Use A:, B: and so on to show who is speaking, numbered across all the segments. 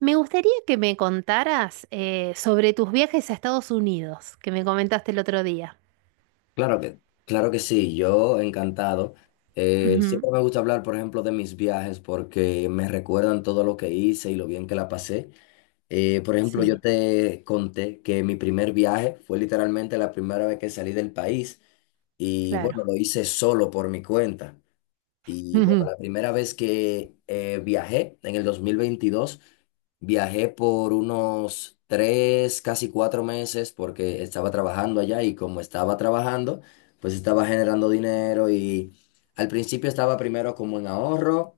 A: Me gustaría que me contaras sobre tus viajes a Estados Unidos, que me comentaste el otro día.
B: Claro que, claro que sí, yo encantado.
A: Ujú.
B: Siempre me gusta hablar, por ejemplo, de mis viajes porque me recuerdan todo lo que hice y lo bien que la pasé. Por ejemplo, yo
A: Sí,
B: te conté que mi primer viaje fue literalmente la primera vez que salí del país y
A: claro.
B: bueno, lo hice solo por mi cuenta. Y bueno,
A: Ujú,
B: la primera vez que viajé en el 2022. Viajé por unos tres, casi cuatro meses porque estaba trabajando allá y como estaba trabajando, pues estaba generando dinero y al principio estaba primero como en ahorro,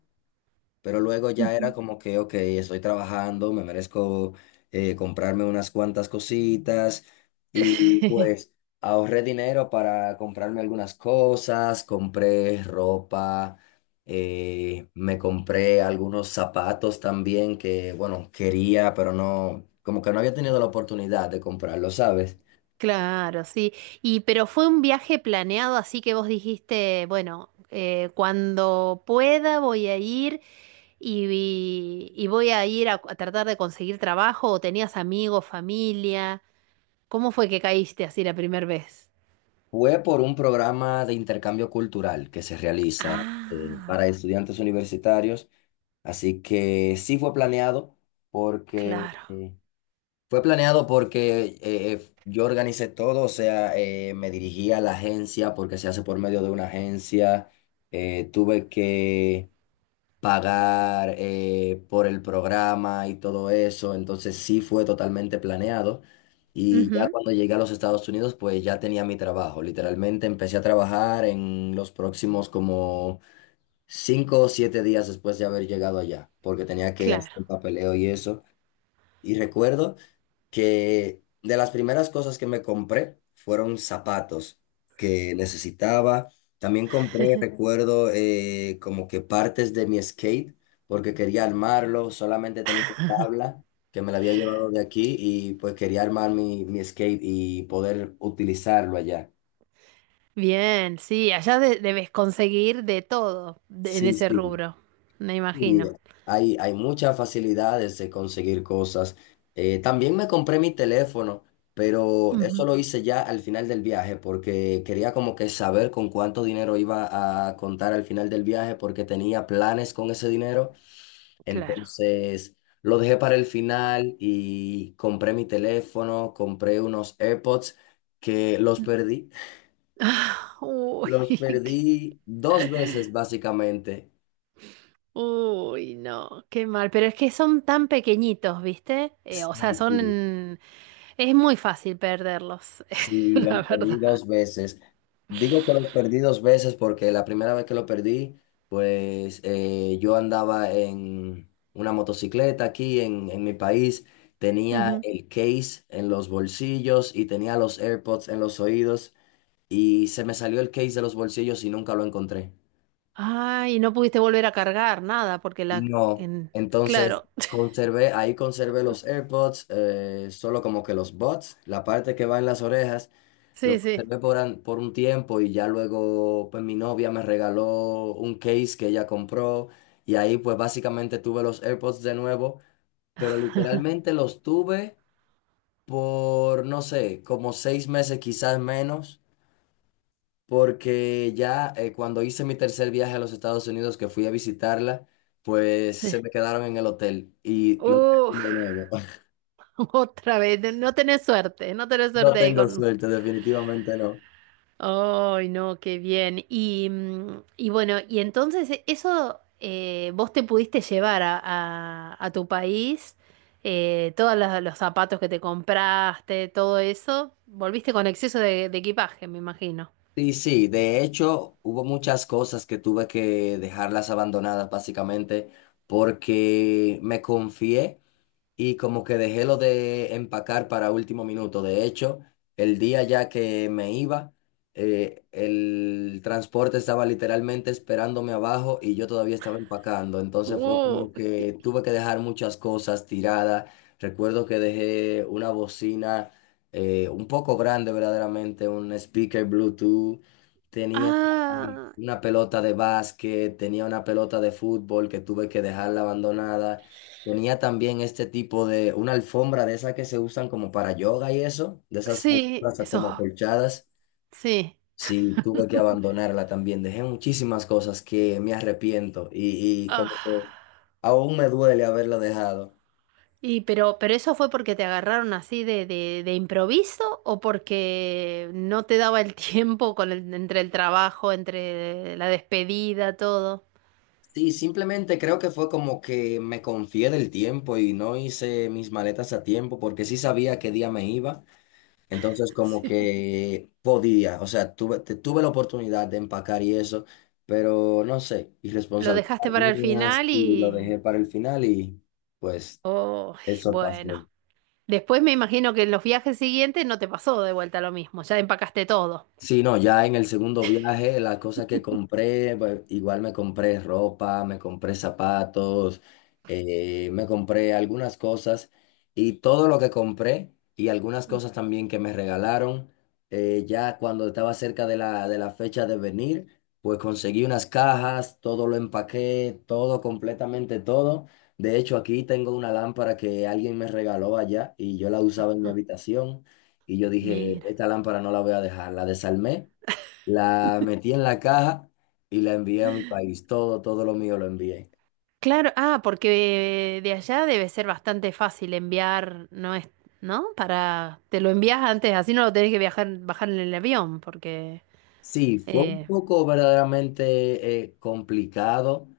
B: pero luego ya era
A: ujú.
B: como que, ok, estoy trabajando, me merezco comprarme unas cuantas cositas y pues ahorré dinero para comprarme algunas cosas, compré ropa, me compré algunos zapatos también que, bueno, quería, pero no, como que no había tenido la oportunidad de comprarlo, ¿sabes?
A: Claro, sí. Y pero fue un viaje planeado, así que vos dijiste, bueno, cuando pueda voy a ir y voy a ir a tratar de conseguir trabajo, o tenías amigos, familia. ¿Cómo fue que caíste así la primera vez?
B: Fue por un programa de intercambio cultural que se realiza
A: Ah,
B: para estudiantes universitarios. Así que sí fue planeado porque
A: claro.
B: yo organicé todo, o sea, me dirigí a la agencia porque se hace por medio de una agencia. Tuve que pagar por el programa y todo eso, entonces sí fue totalmente planeado. Y ya
A: Ujú,
B: cuando llegué a los Estados Unidos, pues ya tenía mi trabajo. Literalmente empecé a trabajar en los próximos como 5 o 7 días después de haber llegado allá, porque tenía que hacer
A: claro.
B: el papeleo y eso. Y recuerdo que de las primeras cosas que me compré fueron zapatos que necesitaba. También compré, recuerdo, como que partes de mi skate, porque quería armarlo, solamente tenía una tabla que me la había llevado de aquí y pues quería armar mi skate y poder utilizarlo allá.
A: Bien, sí, allá debes conseguir de todo en
B: Sí,
A: ese
B: sí.
A: rubro, me
B: Y
A: imagino.
B: hay muchas facilidades de conseguir cosas. También me compré mi teléfono, pero eso
A: Ujú.
B: lo hice ya al final del viaje porque quería como que saber con cuánto dinero iba a contar al final del viaje porque tenía planes con ese dinero.
A: Claro.
B: Entonces lo dejé para el final y compré mi teléfono, compré unos AirPods que los perdí.
A: Ah, uy,
B: Los
A: qué-
B: perdí dos veces básicamente.
A: uy, no, qué mal. Pero es que son tan pequeñitos, ¿viste? O sea,
B: Sí, sí.
A: son... Es muy fácil perderlos,
B: Sí,
A: la
B: los perdí
A: verdad.
B: dos veces. Digo que los perdí dos veces porque la primera vez que lo perdí, pues yo andaba en una motocicleta aquí en, mi país, tenía
A: Ujú.
B: el case en los bolsillos y tenía los AirPods en los oídos y se me salió el case de los bolsillos y nunca lo encontré.
A: Ay, no pudiste volver a cargar nada porque la...
B: No,
A: En...
B: entonces
A: Claro.
B: conservé, ahí conservé los AirPods, solo como que los buds, la parte que va en las orejas, lo
A: Sí, sí,
B: conservé por, por un tiempo y ya luego pues mi novia me regaló un case que ella compró y ahí pues básicamente tuve los AirPods de nuevo, pero literalmente los tuve por, no sé, como 6 meses, quizás menos, porque ya cuando hice mi tercer viaje a los Estados Unidos, que fui a visitarla, pues
A: sí.
B: se me quedaron en el hotel y lo
A: Uf,
B: terminé de nuevo.
A: otra vez. No, tenés suerte, no tenés
B: No
A: suerte ahí
B: tengo
A: con...
B: suerte, definitivamente no.
A: Ay, no, qué bien. Y, mm, y bueno, y entonces eso, vos te pudiste llevar a, a tu país, todos los zapatos que te compraste, todo eso, volviste con exceso de equipaje, me imagino.
B: Sí, sí, de hecho hubo muchas cosas que tuve que dejarlas abandonadas básicamente porque me confié y como que dejé lo de empacar para último minuto. De hecho, el día ya que me iba, el transporte estaba literalmente esperándome abajo y yo todavía estaba empacando. Entonces fue
A: Uh,
B: como que tuve que dejar muchas cosas tiradas. Recuerdo que dejé una bocina un poco grande verdaderamente, un speaker Bluetooth. Tenía
A: ah,
B: una pelota de básquet, tenía una pelota de fútbol que tuve que dejarla abandonada. Tenía también este tipo de, una alfombra de esas que se usan como para yoga y eso, de esas
A: sí,
B: alfombras como
A: eso,
B: acolchadas.
A: sí.
B: Sí, tuve que abandonarla también. Dejé muchísimas cosas que me arrepiento y
A: Ah.
B: como que aún me duele haberla dejado.
A: Y pero eso fue porque te agarraron así de improviso o porque no te daba el tiempo con entre el trabajo, entre la despedida, todo.
B: Sí, simplemente creo que fue como que me confié del tiempo y no hice mis maletas a tiempo porque sí sabía qué día me iba. Entonces, como
A: Sí.
B: que podía, o sea, tuve, tuve la oportunidad de empacar y eso, pero no sé,
A: Lo
B: irresponsabilidad
A: dejaste para el
B: mía, sí,
A: final
B: lo
A: y...
B: dejé para el final y pues
A: Oh,
B: eso
A: bueno.
B: pasó.
A: Después me imagino que en los viajes siguientes no te pasó de vuelta lo mismo, ya empacaste todo.
B: Sí, no, ya en el segundo viaje, las cosas que compré, pues, igual me compré ropa, me compré zapatos, me compré algunas cosas y todo lo que compré y algunas cosas también que me regalaron, ya cuando estaba cerca de la, fecha de venir, pues conseguí unas cajas, todo lo empaqué, todo, completamente todo. De hecho, aquí tengo una lámpara que alguien me regaló allá y yo la usaba en mi habitación. Y yo dije,
A: Mira.
B: esta lámpara no la voy a dejar. La desarmé, la metí en la caja y la envié a mi país. Todo, todo lo mío lo envié.
A: Claro, ah, porque de allá debe ser bastante fácil enviar, ¿no es? ¿No? Para, te lo envías antes, así no lo tenés que viajar, bajar en el avión, porque
B: Sí, fue un
A: eh,
B: poco verdaderamente complicado,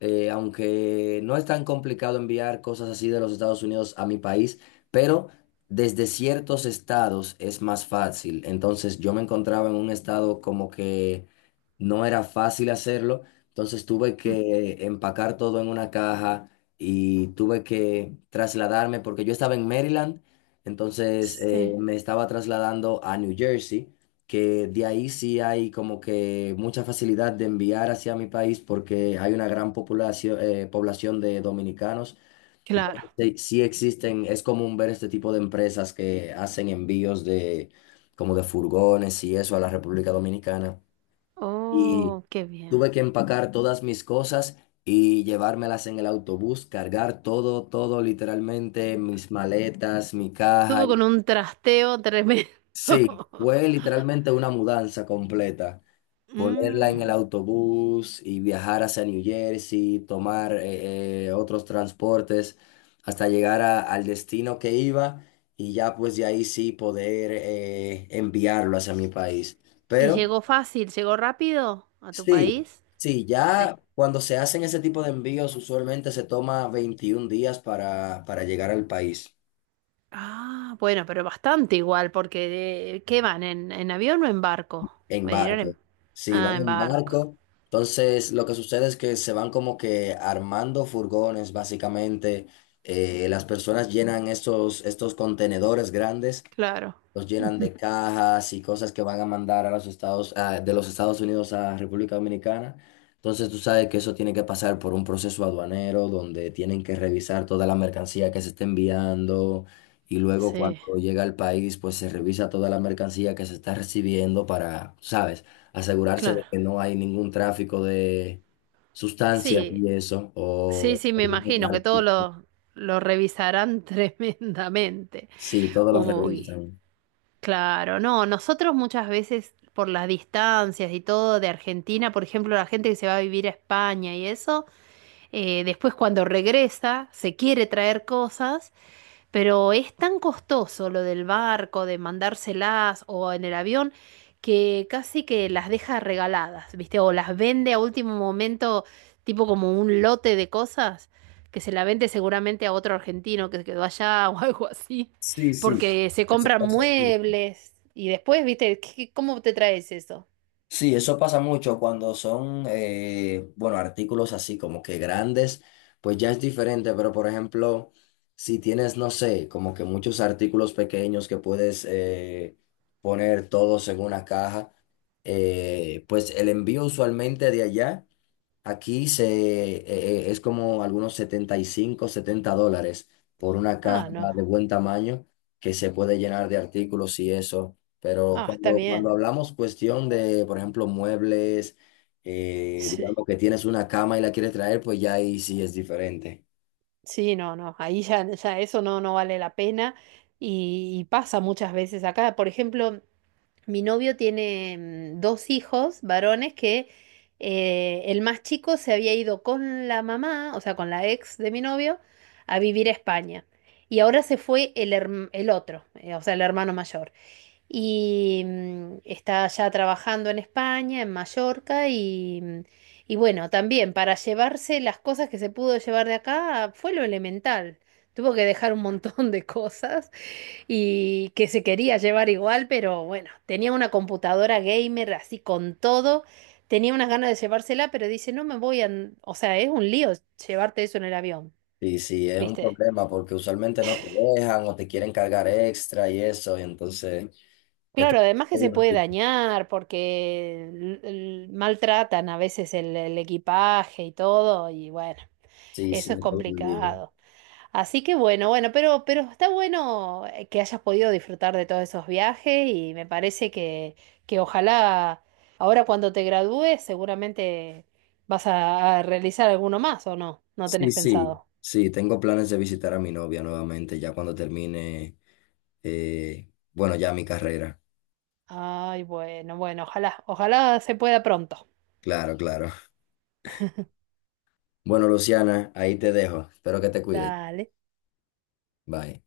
B: aunque no es tan complicado enviar cosas así de los Estados Unidos a mi país, pero desde ciertos estados es más fácil. Entonces yo me encontraba en un estado como que no era fácil hacerlo, entonces tuve
A: mm,
B: que empacar todo en una caja y tuve que trasladarme porque yo estaba en Maryland, entonces
A: sí,
B: me estaba trasladando a New Jersey, que de ahí sí hay como que mucha facilidad de enviar hacia mi país porque hay una gran población, población de dominicanos.
A: claro.
B: Sí, sí existen, es común ver este tipo de empresas que hacen envíos de como de furgones y eso a la República Dominicana. Y
A: Oh, qué bien.
B: tuve que empacar todas mis cosas y llevármelas en el autobús, cargar todo, todo literalmente, mis maletas, mi caja.
A: Todo con un trasteo tremendo.
B: Sí, fue literalmente una mudanza completa. Ponerla en el
A: Mm.
B: autobús y viajar hacia New Jersey, tomar otros transportes hasta llegar al destino que iba y ya pues de ahí sí poder enviarlo hacia mi país.
A: ¿Y
B: Pero
A: llegó fácil, llegó rápido a tu
B: sí,
A: país?
B: sí,
A: Sí.
B: ya cuando se hacen ese tipo de envíos usualmente se toma 21 días para, llegar al país.
A: Ah, bueno, pero bastante igual, porque ¿qué van? En avión o en barco?
B: En
A: ¿Me dirán
B: barco.
A: en...
B: Sí, van
A: Ah, en
B: en
A: barco.
B: barco. Entonces, lo que sucede es que se van como que armando furgones, básicamente. Las personas llenan estos contenedores grandes,
A: Claro.
B: los llenan de cajas y cosas que van a mandar a los Estados, de los Estados Unidos a República Dominicana. Entonces tú sabes que eso tiene que pasar por un proceso aduanero donde tienen que revisar toda la mercancía que se está enviando y luego
A: Sí,
B: cuando llega al país pues se revisa toda la mercancía que se está recibiendo para, sabes, asegurarse de
A: claro.
B: que no hay ningún tráfico de sustancias
A: Sí,
B: y eso
A: sí,
B: o
A: sí, me
B: algún
A: imagino que todos
B: artículo.
A: lo revisarán tremendamente.
B: Sí, todos los
A: Uy,
B: revisan.
A: claro, no, nosotros muchas veces por las distancias y todo de Argentina, por ejemplo, la gente que se va a vivir a España y eso, después cuando regresa se quiere traer cosas. Pero es tan costoso lo del barco, de mandárselas o en el avión, que casi que las deja regaladas, ¿viste? O las vende a último momento, tipo como un lote de cosas, que se la vende seguramente a otro argentino que se quedó allá o algo así,
B: Sí, sí,
A: porque se
B: eso
A: compran
B: pasa.
A: muebles y después, ¿viste? ¿Cómo te traes eso?
B: Sí, eso pasa mucho cuando son, bueno, artículos así como que grandes, pues ya es diferente, pero por ejemplo, si tienes, no sé, como que muchos artículos pequeños que puedes poner todos en una caja, pues el envío usualmente de allá. Aquí es como algunos 75 $70 por una caja
A: Ah, no.
B: de buen tamaño que se puede llenar de artículos y eso. Pero
A: Ah, está
B: cuando,
A: bien.
B: hablamos cuestión de, por ejemplo, muebles,
A: Sí,
B: digamos que tienes una cama y la quieres traer, pues ya ahí sí es diferente.
A: sí, no, no. Ahí ya, ya eso no, no vale la pena. Y pasa muchas veces acá. Por ejemplo, mi novio tiene mm, dos hijos varones que el más chico se había ido con la mamá, o sea, con la ex de mi novio, a vivir a España. Y ahora se fue el, el otro, o sea, el hermano mayor. Y mm, está ya trabajando en España, en Mallorca, y, mm, y bueno, también para llevarse las cosas que se pudo llevar de acá fue lo elemental. Tuvo que dejar un montón de cosas y que se quería llevar igual, pero bueno, tenía una computadora gamer así con todo, tenía unas ganas de llevársela, pero dice, no me voy a... O sea, es un lío llevarte eso en el avión,
B: Y sí, es un
A: ¿viste?
B: problema porque usualmente no te dejan o te quieren cargar extra y eso. Y entonces, esto es
A: Claro, además que
B: todo
A: se
B: un
A: puede
B: lío.
A: dañar porque maltratan a veces el equipaje y todo, y bueno,
B: Sí, sí,
A: eso es
B: todo un lío.
A: complicado. Así que bueno, bueno, pero está bueno que hayas podido disfrutar de todos esos viajes y me parece que ojalá ahora cuando te gradúes seguramente vas a realizar alguno más o no, no
B: Sí,
A: tenés
B: sí,
A: pensado.
B: sí, tengo planes de visitar a mi novia nuevamente ya cuando termine, bueno, ya mi carrera.
A: Ay, bueno, bueno, ojalá, ojalá se pueda pronto.
B: Claro, claro. Bueno, Luciana, ahí te dejo. Espero que te cuides.
A: Dale.
B: Bye.